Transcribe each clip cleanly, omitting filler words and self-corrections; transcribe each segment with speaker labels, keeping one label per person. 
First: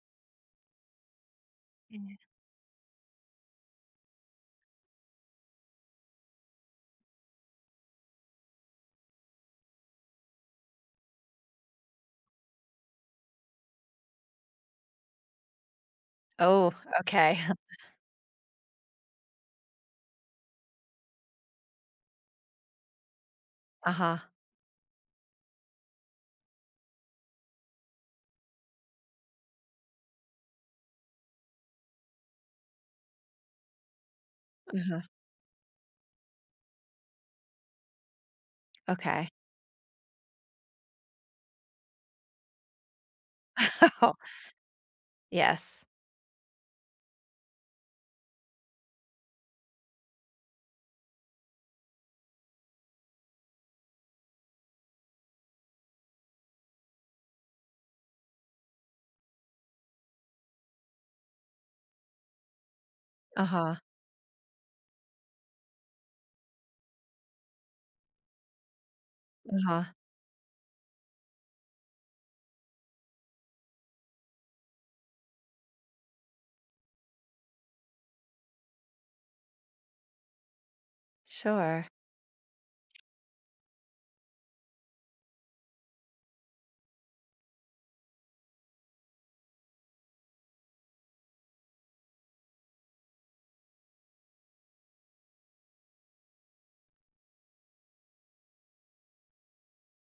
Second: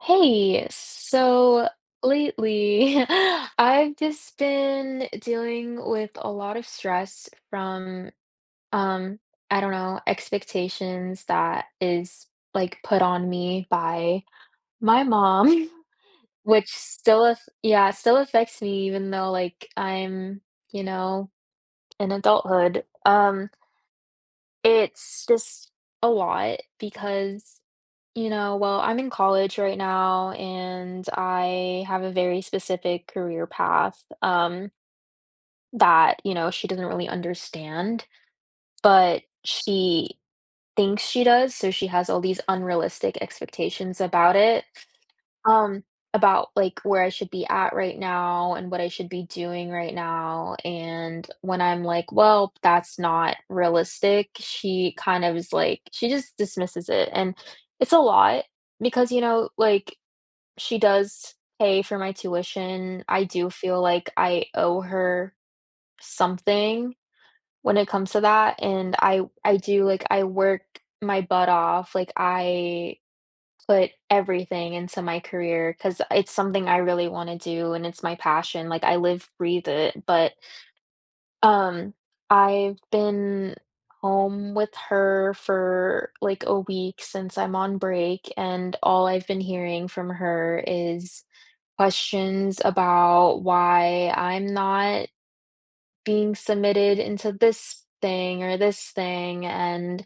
Speaker 1: Hey, so lately I've just been dealing with a lot of stress from um I don't know, expectations that is like put on me by my mom, which
Speaker 2: Oh,
Speaker 1: still
Speaker 2: okay.
Speaker 1: yeah, still affects me even though like I'm, you know, in adulthood.
Speaker 2: Uh-huh,
Speaker 1: It's just a lot because you know, well, I'm in college right now and I have a very specific career path,
Speaker 2: uh-huh,
Speaker 1: that, you know, she doesn't really understand, but
Speaker 2: okay.
Speaker 1: she thinks she does. So she has all these unrealistic expectations
Speaker 2: Oh,
Speaker 1: about it, um,
Speaker 2: yes.
Speaker 1: about like where I should be at right now and what I should be doing right now. And when I'm like, well, that's not realistic, she kind of is like, she just dismisses it. And it's a lot because you know like she does pay for my tuition. I do
Speaker 2: Uh-huh,
Speaker 1: feel like I owe her something when it comes to that, and I
Speaker 2: uh-huh.
Speaker 1: do, like, I work my butt off, like, I put everything into my career because it's something I really wanna do and it's my passion, like, I live, breathe it, but,
Speaker 2: Sure.
Speaker 1: um, I've been home with her for, like, a week since I'm on break, and all I've been hearing from her is questions about why I'm not being submitted into this thing or this thing, and,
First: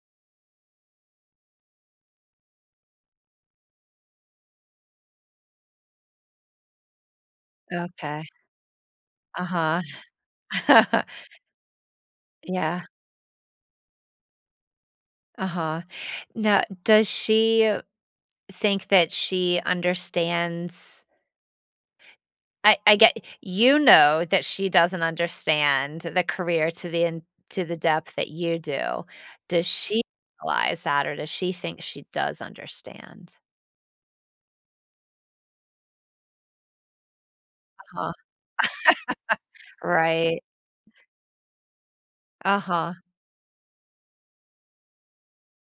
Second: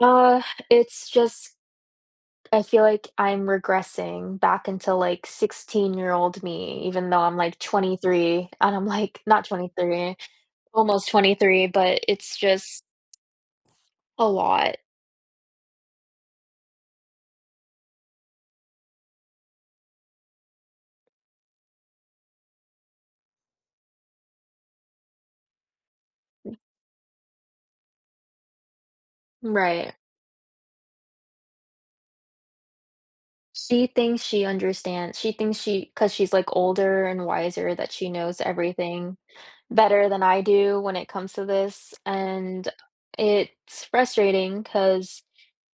Speaker 1: uh, it's just I feel like I'm regressing back into, like, 16-year-old me, even though I'm, like,
Speaker 2: Okay.
Speaker 1: 23, and I'm, like, not
Speaker 2: Uh-huh.
Speaker 1: 23, almost 23, but it's just
Speaker 2: Yeah,
Speaker 1: a lot.
Speaker 2: uh-huh. Now, does she think that she understands? I get you know that she doesn't understand the career to the in to the depth that you do. Does
Speaker 1: Right.
Speaker 2: she realize that, or does she think she does understand?
Speaker 1: She thinks she understands, she thinks she, because she's, like, older and wiser, that she
Speaker 2: Uh-huh.
Speaker 1: knows everything better than I
Speaker 2: Right.
Speaker 1: do when it comes to this, and
Speaker 2: Uh-huh.
Speaker 1: it's frustrating 'cause,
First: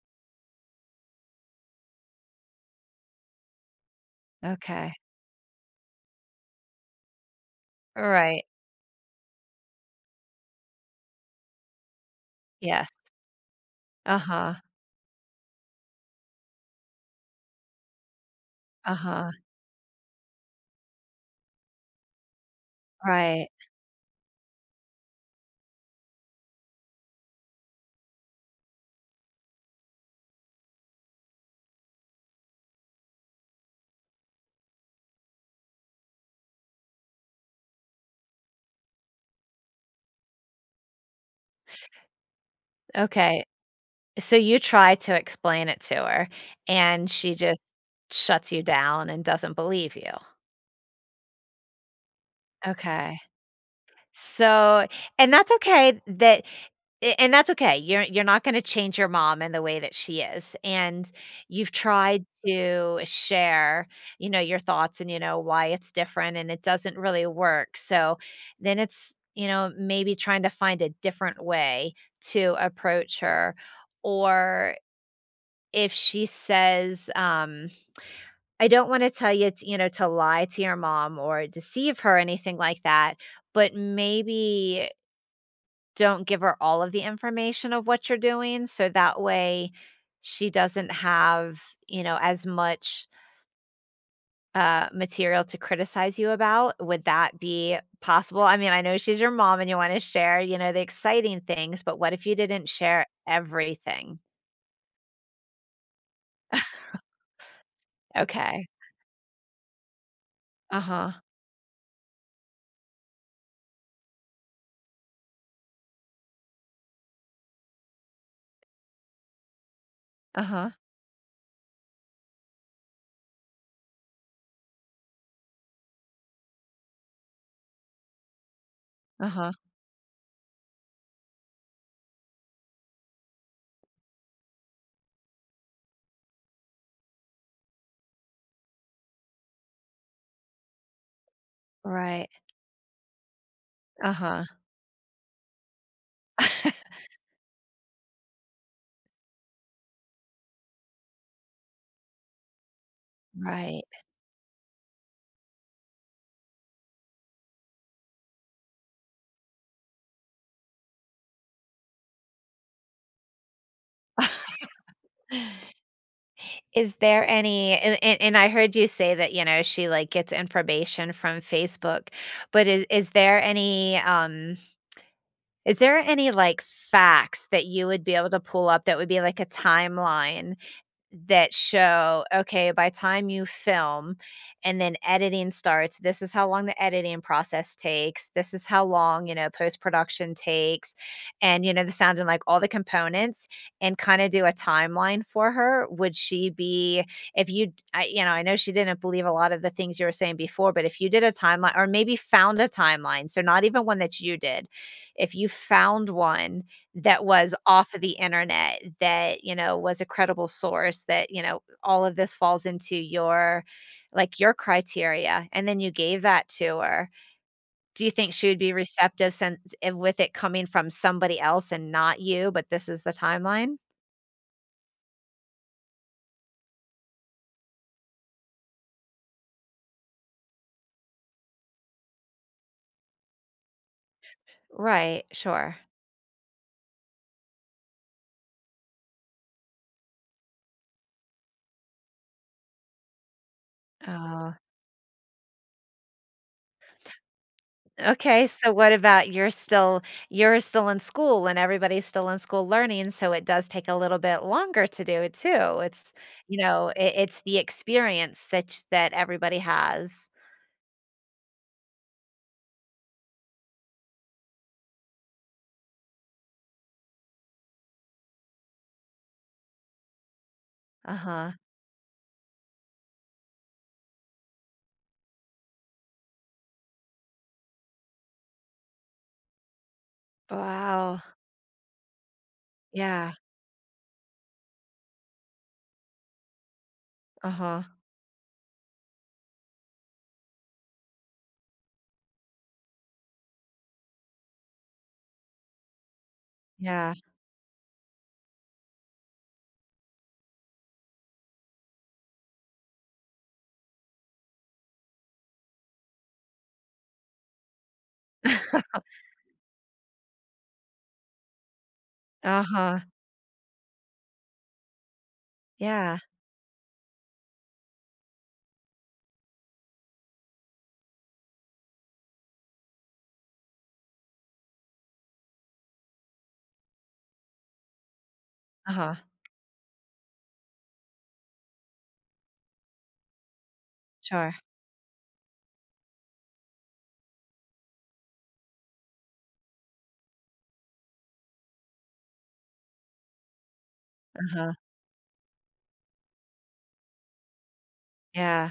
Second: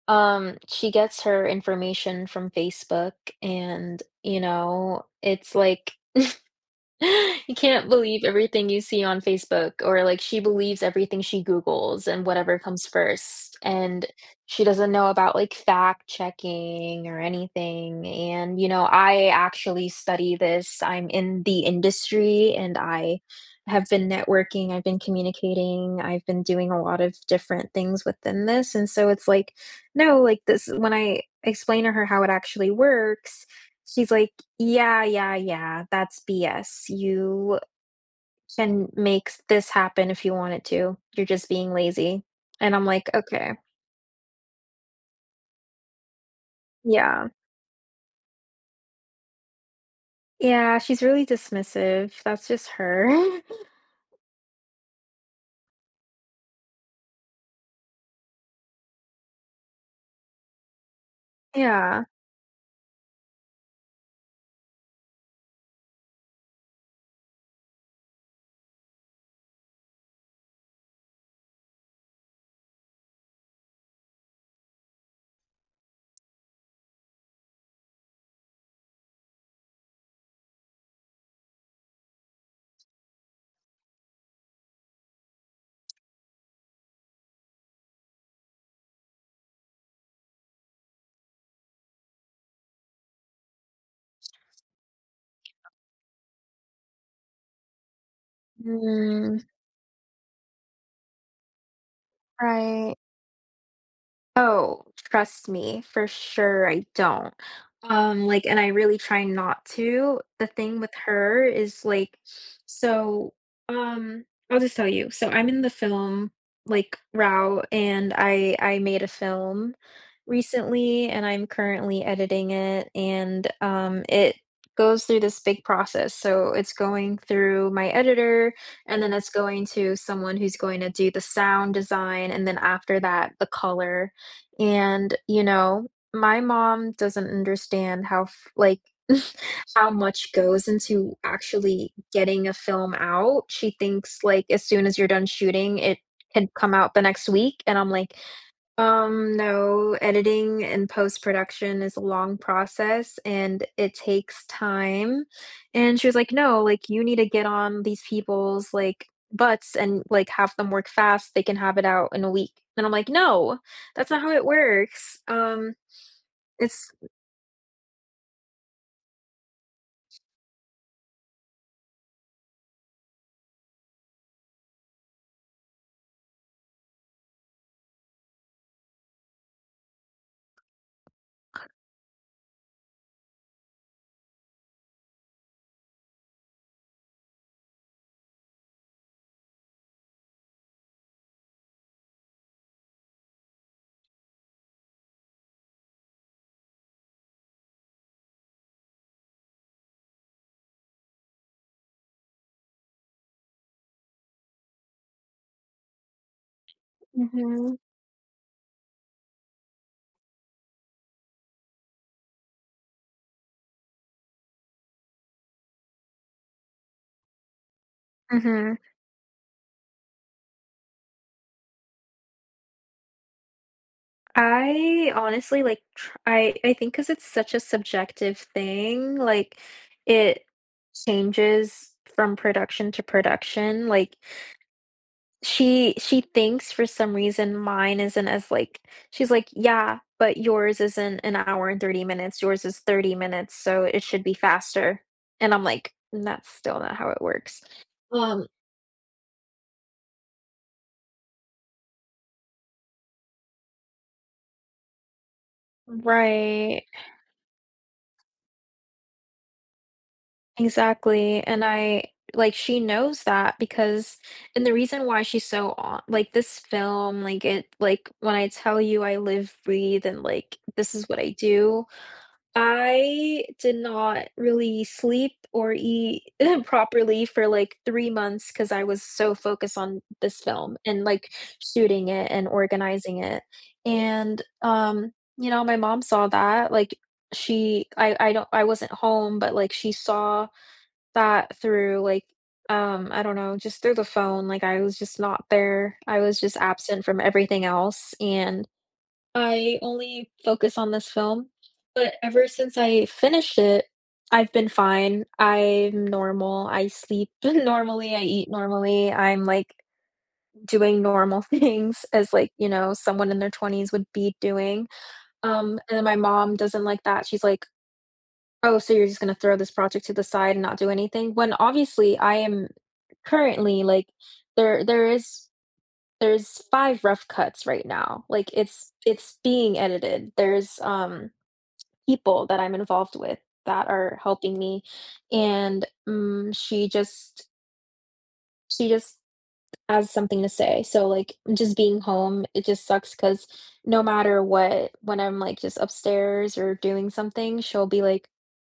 Speaker 1: she gets her information from Facebook and, you
Speaker 2: Okay.
Speaker 1: know, it's like you can't believe
Speaker 2: Right.
Speaker 1: everything you see on Facebook, or, like, she believes everything she Googles and whatever comes
Speaker 2: Yes.
Speaker 1: first, and
Speaker 2: Uh-huh,
Speaker 1: she doesn't know about, like, fact checking or anything, and, you know, I
Speaker 2: uh-huh,
Speaker 1: actually study this. I'm in the industry, and I
Speaker 2: right,
Speaker 1: have been networking, I've been communicating, I've been doing a lot of different things within this, and so it's like, "No," like, this when I explain to her how it actually works, she's like, yeah, yeah, yeah, that's BS. You can make s this happen if you wanted to. You're just being lazy. And I'm like,
Speaker 2: okay.
Speaker 1: "Okay."
Speaker 2: So you try to explain it to her, and
Speaker 1: Yeah.
Speaker 2: she just shuts you down and doesn't believe you.
Speaker 1: Yeah, she's really dismissive. That's just her.
Speaker 2: Okay. So and that's okay that A and that's okay. You're not gonna change your mom in the way that she is, and you've
Speaker 1: Yeah.
Speaker 2: tried to share, you know, your thoughts and, you know, why it's different, and it doesn't really work, so then it's, you know, maybe trying to find a different way to approach her, or if she says, "I don't wanna tell you t you know, to lie to your mom or deceive her," anything like that, but maybe don't give her all of the information of what you're doing, so that way she doesn't have, you know, as much, material to criticize you about. Would that be possible? I mean, I know she's your
Speaker 1: Mm,
Speaker 2: mom and you wanna share, you know, the exciting things, but what if you didn't
Speaker 1: right.
Speaker 2: share everything?
Speaker 1: Oh, trust me, for sure I don't. Like, and
Speaker 2: Okay.
Speaker 1: I really try not to. The thing with
Speaker 2: Uh-huh.
Speaker 1: her is like, so, um, I'll just tell you. So I'm in the film like route, and I made a film
Speaker 2: Uh-huh.
Speaker 1: recently, and I'm currently editing it, and it goes through this big process. So it's going through my editor, and then it's
Speaker 2: Uh-huh.
Speaker 1: going to someone who's going to do the sound design, and then after that, the color, and, you know, my mom doesn't understand how f like, how much goes into actually
Speaker 2: Right.
Speaker 1: getting a film out. She thinks,
Speaker 2: Uh-huh.
Speaker 1: like, as soon as you're done shooting, it can come out the next week, and I'm like, no, editing and post-production is a long process and
Speaker 2: Right.
Speaker 1: it takes time, and she was like, "No, like, you need to get on these people's, like, butts and, like, have them work fast, they can have it out in a week," and I'm like, "No, that's not how it works." It's
Speaker 2: Is there any and I heard you say that, you know, she, like, gets information from Facebook, but is there any, is there any, like, facts that you would be able to pull up that would be like a timeline that show, okay, by time you film and then editing starts, this is how long the editing process takes. This is how long, you know, post-production takes and, you know, the sound and like all the components, and kind of do a timeline for her. Would she be, if you, I, you know, I know she didn't believe a lot of the things you were saying before, but if you did a timeline or maybe found a timeline, so not even one that you did, if you found one that was
Speaker 1: mhm,
Speaker 2: off of the internet that, you know, was a credible source that, you know, all of this falls into your like, your criteria, and then you gave that to her. Do you think she would be
Speaker 1: mhm.
Speaker 2: receptive since with it coming from somebody else and not you, but this is the timeline?
Speaker 1: I honestly, like, tr I think because it's such a subjective thing, like, it changes from production to production, like.
Speaker 2: Right, sure.
Speaker 1: She thinks for some reason mine isn't as, like, she's like, "Yeah, but yours isn't an hour and 30 minutes, yours is 30 minutes, so it should be
Speaker 2: Oh.
Speaker 1: faster." And I'm like, "Mm, that's still not how it works." Um
Speaker 2: Okay, so what about you're still in school, and everybody's still in school learning, so it does take a little bit longer to do it too. It's, you
Speaker 1: Right,
Speaker 2: know, it's the experience that that everybody has.
Speaker 1: exactly, and I, like, she knows that because, and the reason why she's so on like, this film, like, it like, when I tell you I live, breathe, and, like, this is what I
Speaker 2: Uh-huh.
Speaker 1: do, I did not really sleep or eat properly for, like, 3 months because I was so focused on this film and,
Speaker 2: Wow.
Speaker 1: like, shooting it and organizing
Speaker 2: Yeah.
Speaker 1: it, and, you know, my mom saw that, like,
Speaker 2: Uh-huh.
Speaker 1: she, I don't, I wasn't home, but, like, she saw that through, like, I don't know, just through the phone, like, I was just not there. I was just absent
Speaker 2: Yeah.
Speaker 1: from everything else, and I only focus on this film, but ever since I finished it, I've been fine. I'm normal. I sleep normally, I eat normally, I'm, like, doing normal things as, like, you know,
Speaker 2: Uh-huh.
Speaker 1: someone in their 20s would be doing, and then my
Speaker 2: Yeah.
Speaker 1: mom doesn't like that. She's like, "Oh, so you're just gonna throw this project to the side and not do anything?" When obviously I am currently, like, there is there's 5 rough cuts right now. Like, it's
Speaker 2: Uh-huh.
Speaker 1: it's being edited. There's, people that I'm involved with that are
Speaker 2: Sure.
Speaker 1: helping me, and, mm, she just has something to say, so, like, just being home, it just sucks because no matter
Speaker 2: Uh-huh.
Speaker 1: what, when I'm, like, just upstairs or doing something, she'll be like,
Speaker 2: Yeah.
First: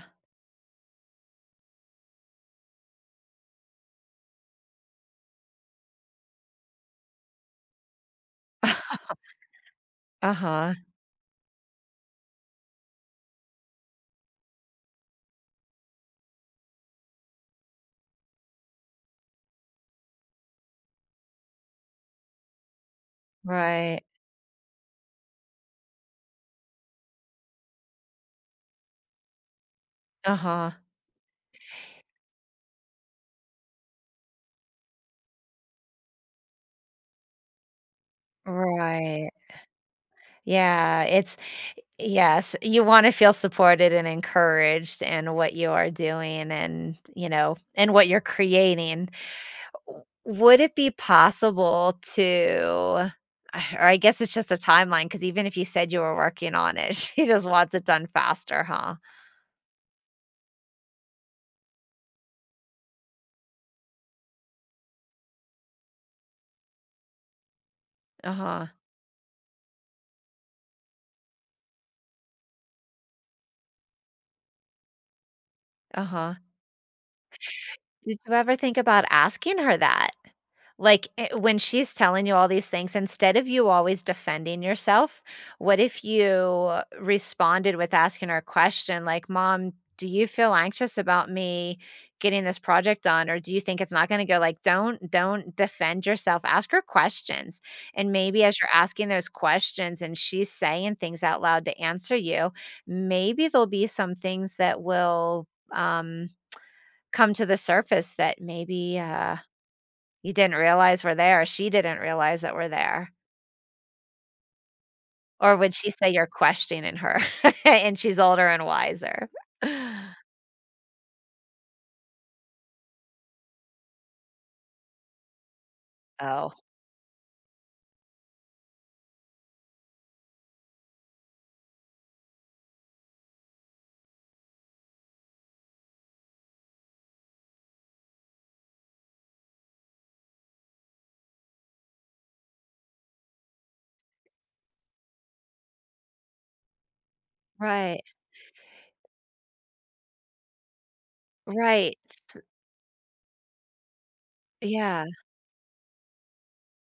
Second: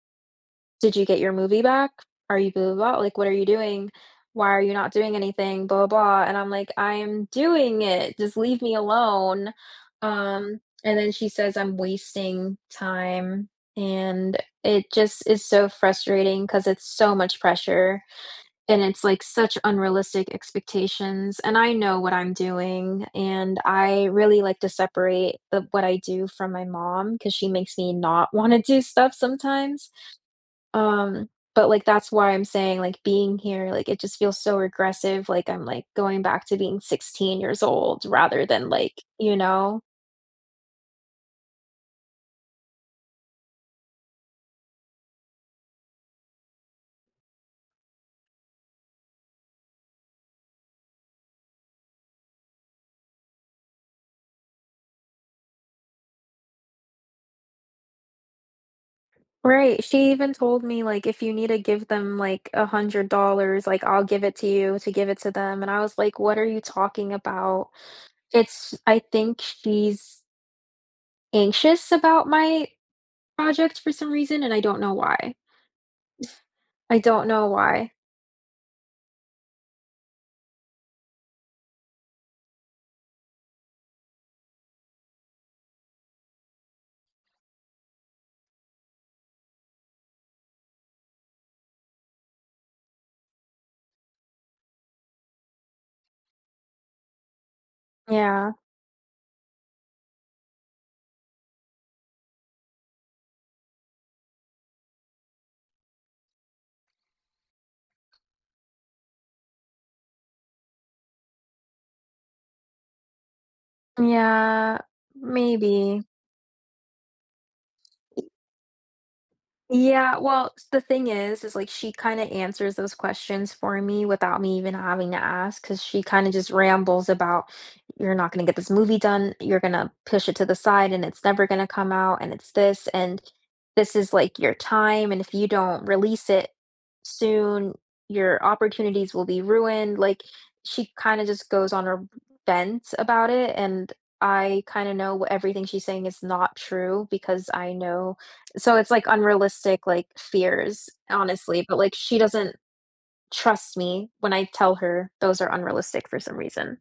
Speaker 1: "Did you get your movie back? Are you blah, blah, blah, like, what are you doing? Why are you not doing anything? Blah, blah, blah," and I'm like, "I am doing it, just leave me alone."
Speaker 2: Uh-huh.
Speaker 1: And then she says I'm wasting time, and it just is so frustrating because it's so much pressure, and it's, like, such unrealistic expectations, and I know what I'm doing, and
Speaker 2: Right.
Speaker 1: I really like to separate the what I do from my mom because she makes me not wanna do stuff sometimes.
Speaker 2: Uh-huh.
Speaker 1: Um, but, like, that's why I'm saying, like, being here, like, it just feels so regressive, like, I'm, like, going back to being 16 years old rather than, like,
Speaker 2: Right.
Speaker 1: you know?
Speaker 2: Yeah, it's Yes, you wanna feel supported and encouraged in what you are doing and, you know, and what you're creating. W Would it be possible to, or I guess it's just the timeline, because even if you said you were working on it, she just wants it done faster, huh?
Speaker 1: Right, she even told me, like, "If you need to give them, like, $100, like, I'll give it to you to give it to them," and I was like, "What are you talking about?"
Speaker 2: Uh-huh,
Speaker 1: It's, I think she's anxious about my project for some reason, and I don't know why.
Speaker 2: uh-huh.
Speaker 1: I don't know why.
Speaker 2: Did you ever think about asking her that? Like, when she's telling you all these things, instead of you always defending yourself, what if you responded with asking her a question like, "Mom, do you feel anxious about me getting this project done, or do you think it's not gonna go?" Like, don't defend yourself, ask her questions, and maybe
Speaker 1: Yeah.
Speaker 2: as you're asking those questions and she's saying things out loud to answer you, maybe there'll be some things that will, come to the surface that maybe, you didn't realize we're there, she didn't realize that we're there,
Speaker 1: Yeah,
Speaker 2: or would she
Speaker 1: maybe.
Speaker 2: say you're questioning her and she's older and wiser?
Speaker 1: Yeah, well, s the thing is, like, she kinda answers those questions for me without me even having to ask, because she kinda just
Speaker 2: Oh,
Speaker 1: rambles about, "You're not gonna get this movie done, you're gonna push it to the side, and it's never gonna come out, and it's this, and this is, like, your time, and if you don't release it soon, your opportunities will be ruined." Like, she kinda just goes on a vent about it, and I kinda know what everything she's saying is not true because I
Speaker 2: right,
Speaker 1: know, so it's, like, unrealistic, like, fears, honestly, but, like,
Speaker 2: right,
Speaker 1: she
Speaker 2: s
Speaker 1: doesn't trust me when I tell
Speaker 2: yeah.
Speaker 1: her those are unrealistic for some reason.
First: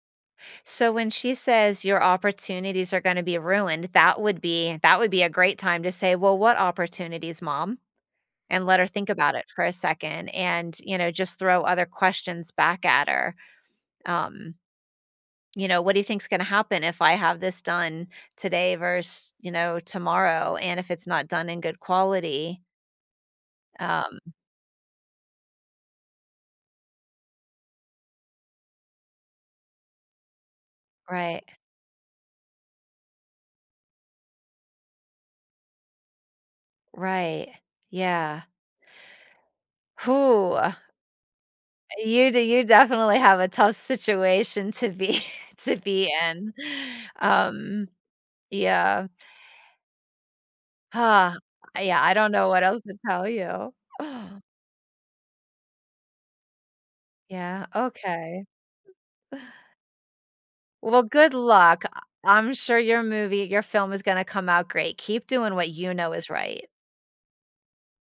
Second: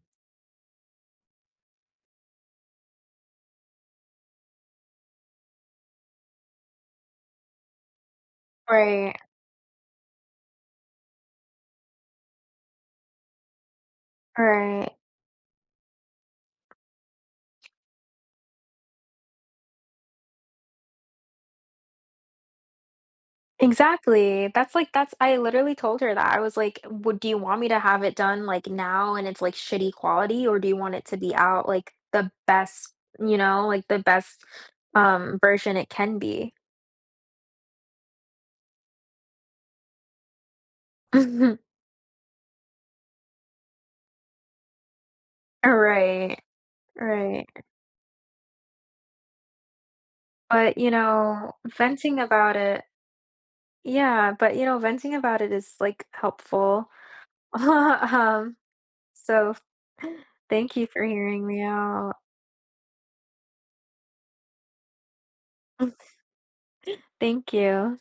Speaker 2: So when she says your opportunities are gonna be ruined, that would be a great time to say, "Well, what opportunities, Mom?" And let her think
Speaker 1: Right,
Speaker 2: about it for a second and, you know, just throw other questions back at her, um
Speaker 1: right.
Speaker 2: you know, what do you think's going to happen if I have this done today versus, you know, tomorrow? And if it's not done in good quality, um,
Speaker 1: Exactly. That's, I literally told her that. I was like, "Would do you want me to have it done, like, now and it's, like, shitty quality, or do you want it to be
Speaker 2: right,
Speaker 1: out, like, the best, you know, like, the best, version it can be?"
Speaker 2: right. Yeah. Who you do you definitely have a tough situation to be to be
Speaker 1: Right,
Speaker 2: in.
Speaker 1: right.
Speaker 2: Um, yeah.
Speaker 1: But, you
Speaker 2: Huh.
Speaker 1: know,
Speaker 2: Yeah, I
Speaker 1: venting
Speaker 2: don't know
Speaker 1: about
Speaker 2: what else
Speaker 1: it
Speaker 2: to tell you.
Speaker 1: Yeah, but you know, venting about it is like helpful.
Speaker 2: Yeah, okay.
Speaker 1: Um, so thank you
Speaker 2: Well,
Speaker 1: for
Speaker 2: good
Speaker 1: hearing me
Speaker 2: luck.
Speaker 1: out.
Speaker 2: I'm sure your movie, your film is going to come out great. Keep doing what you know is right.
Speaker 1: Thank you.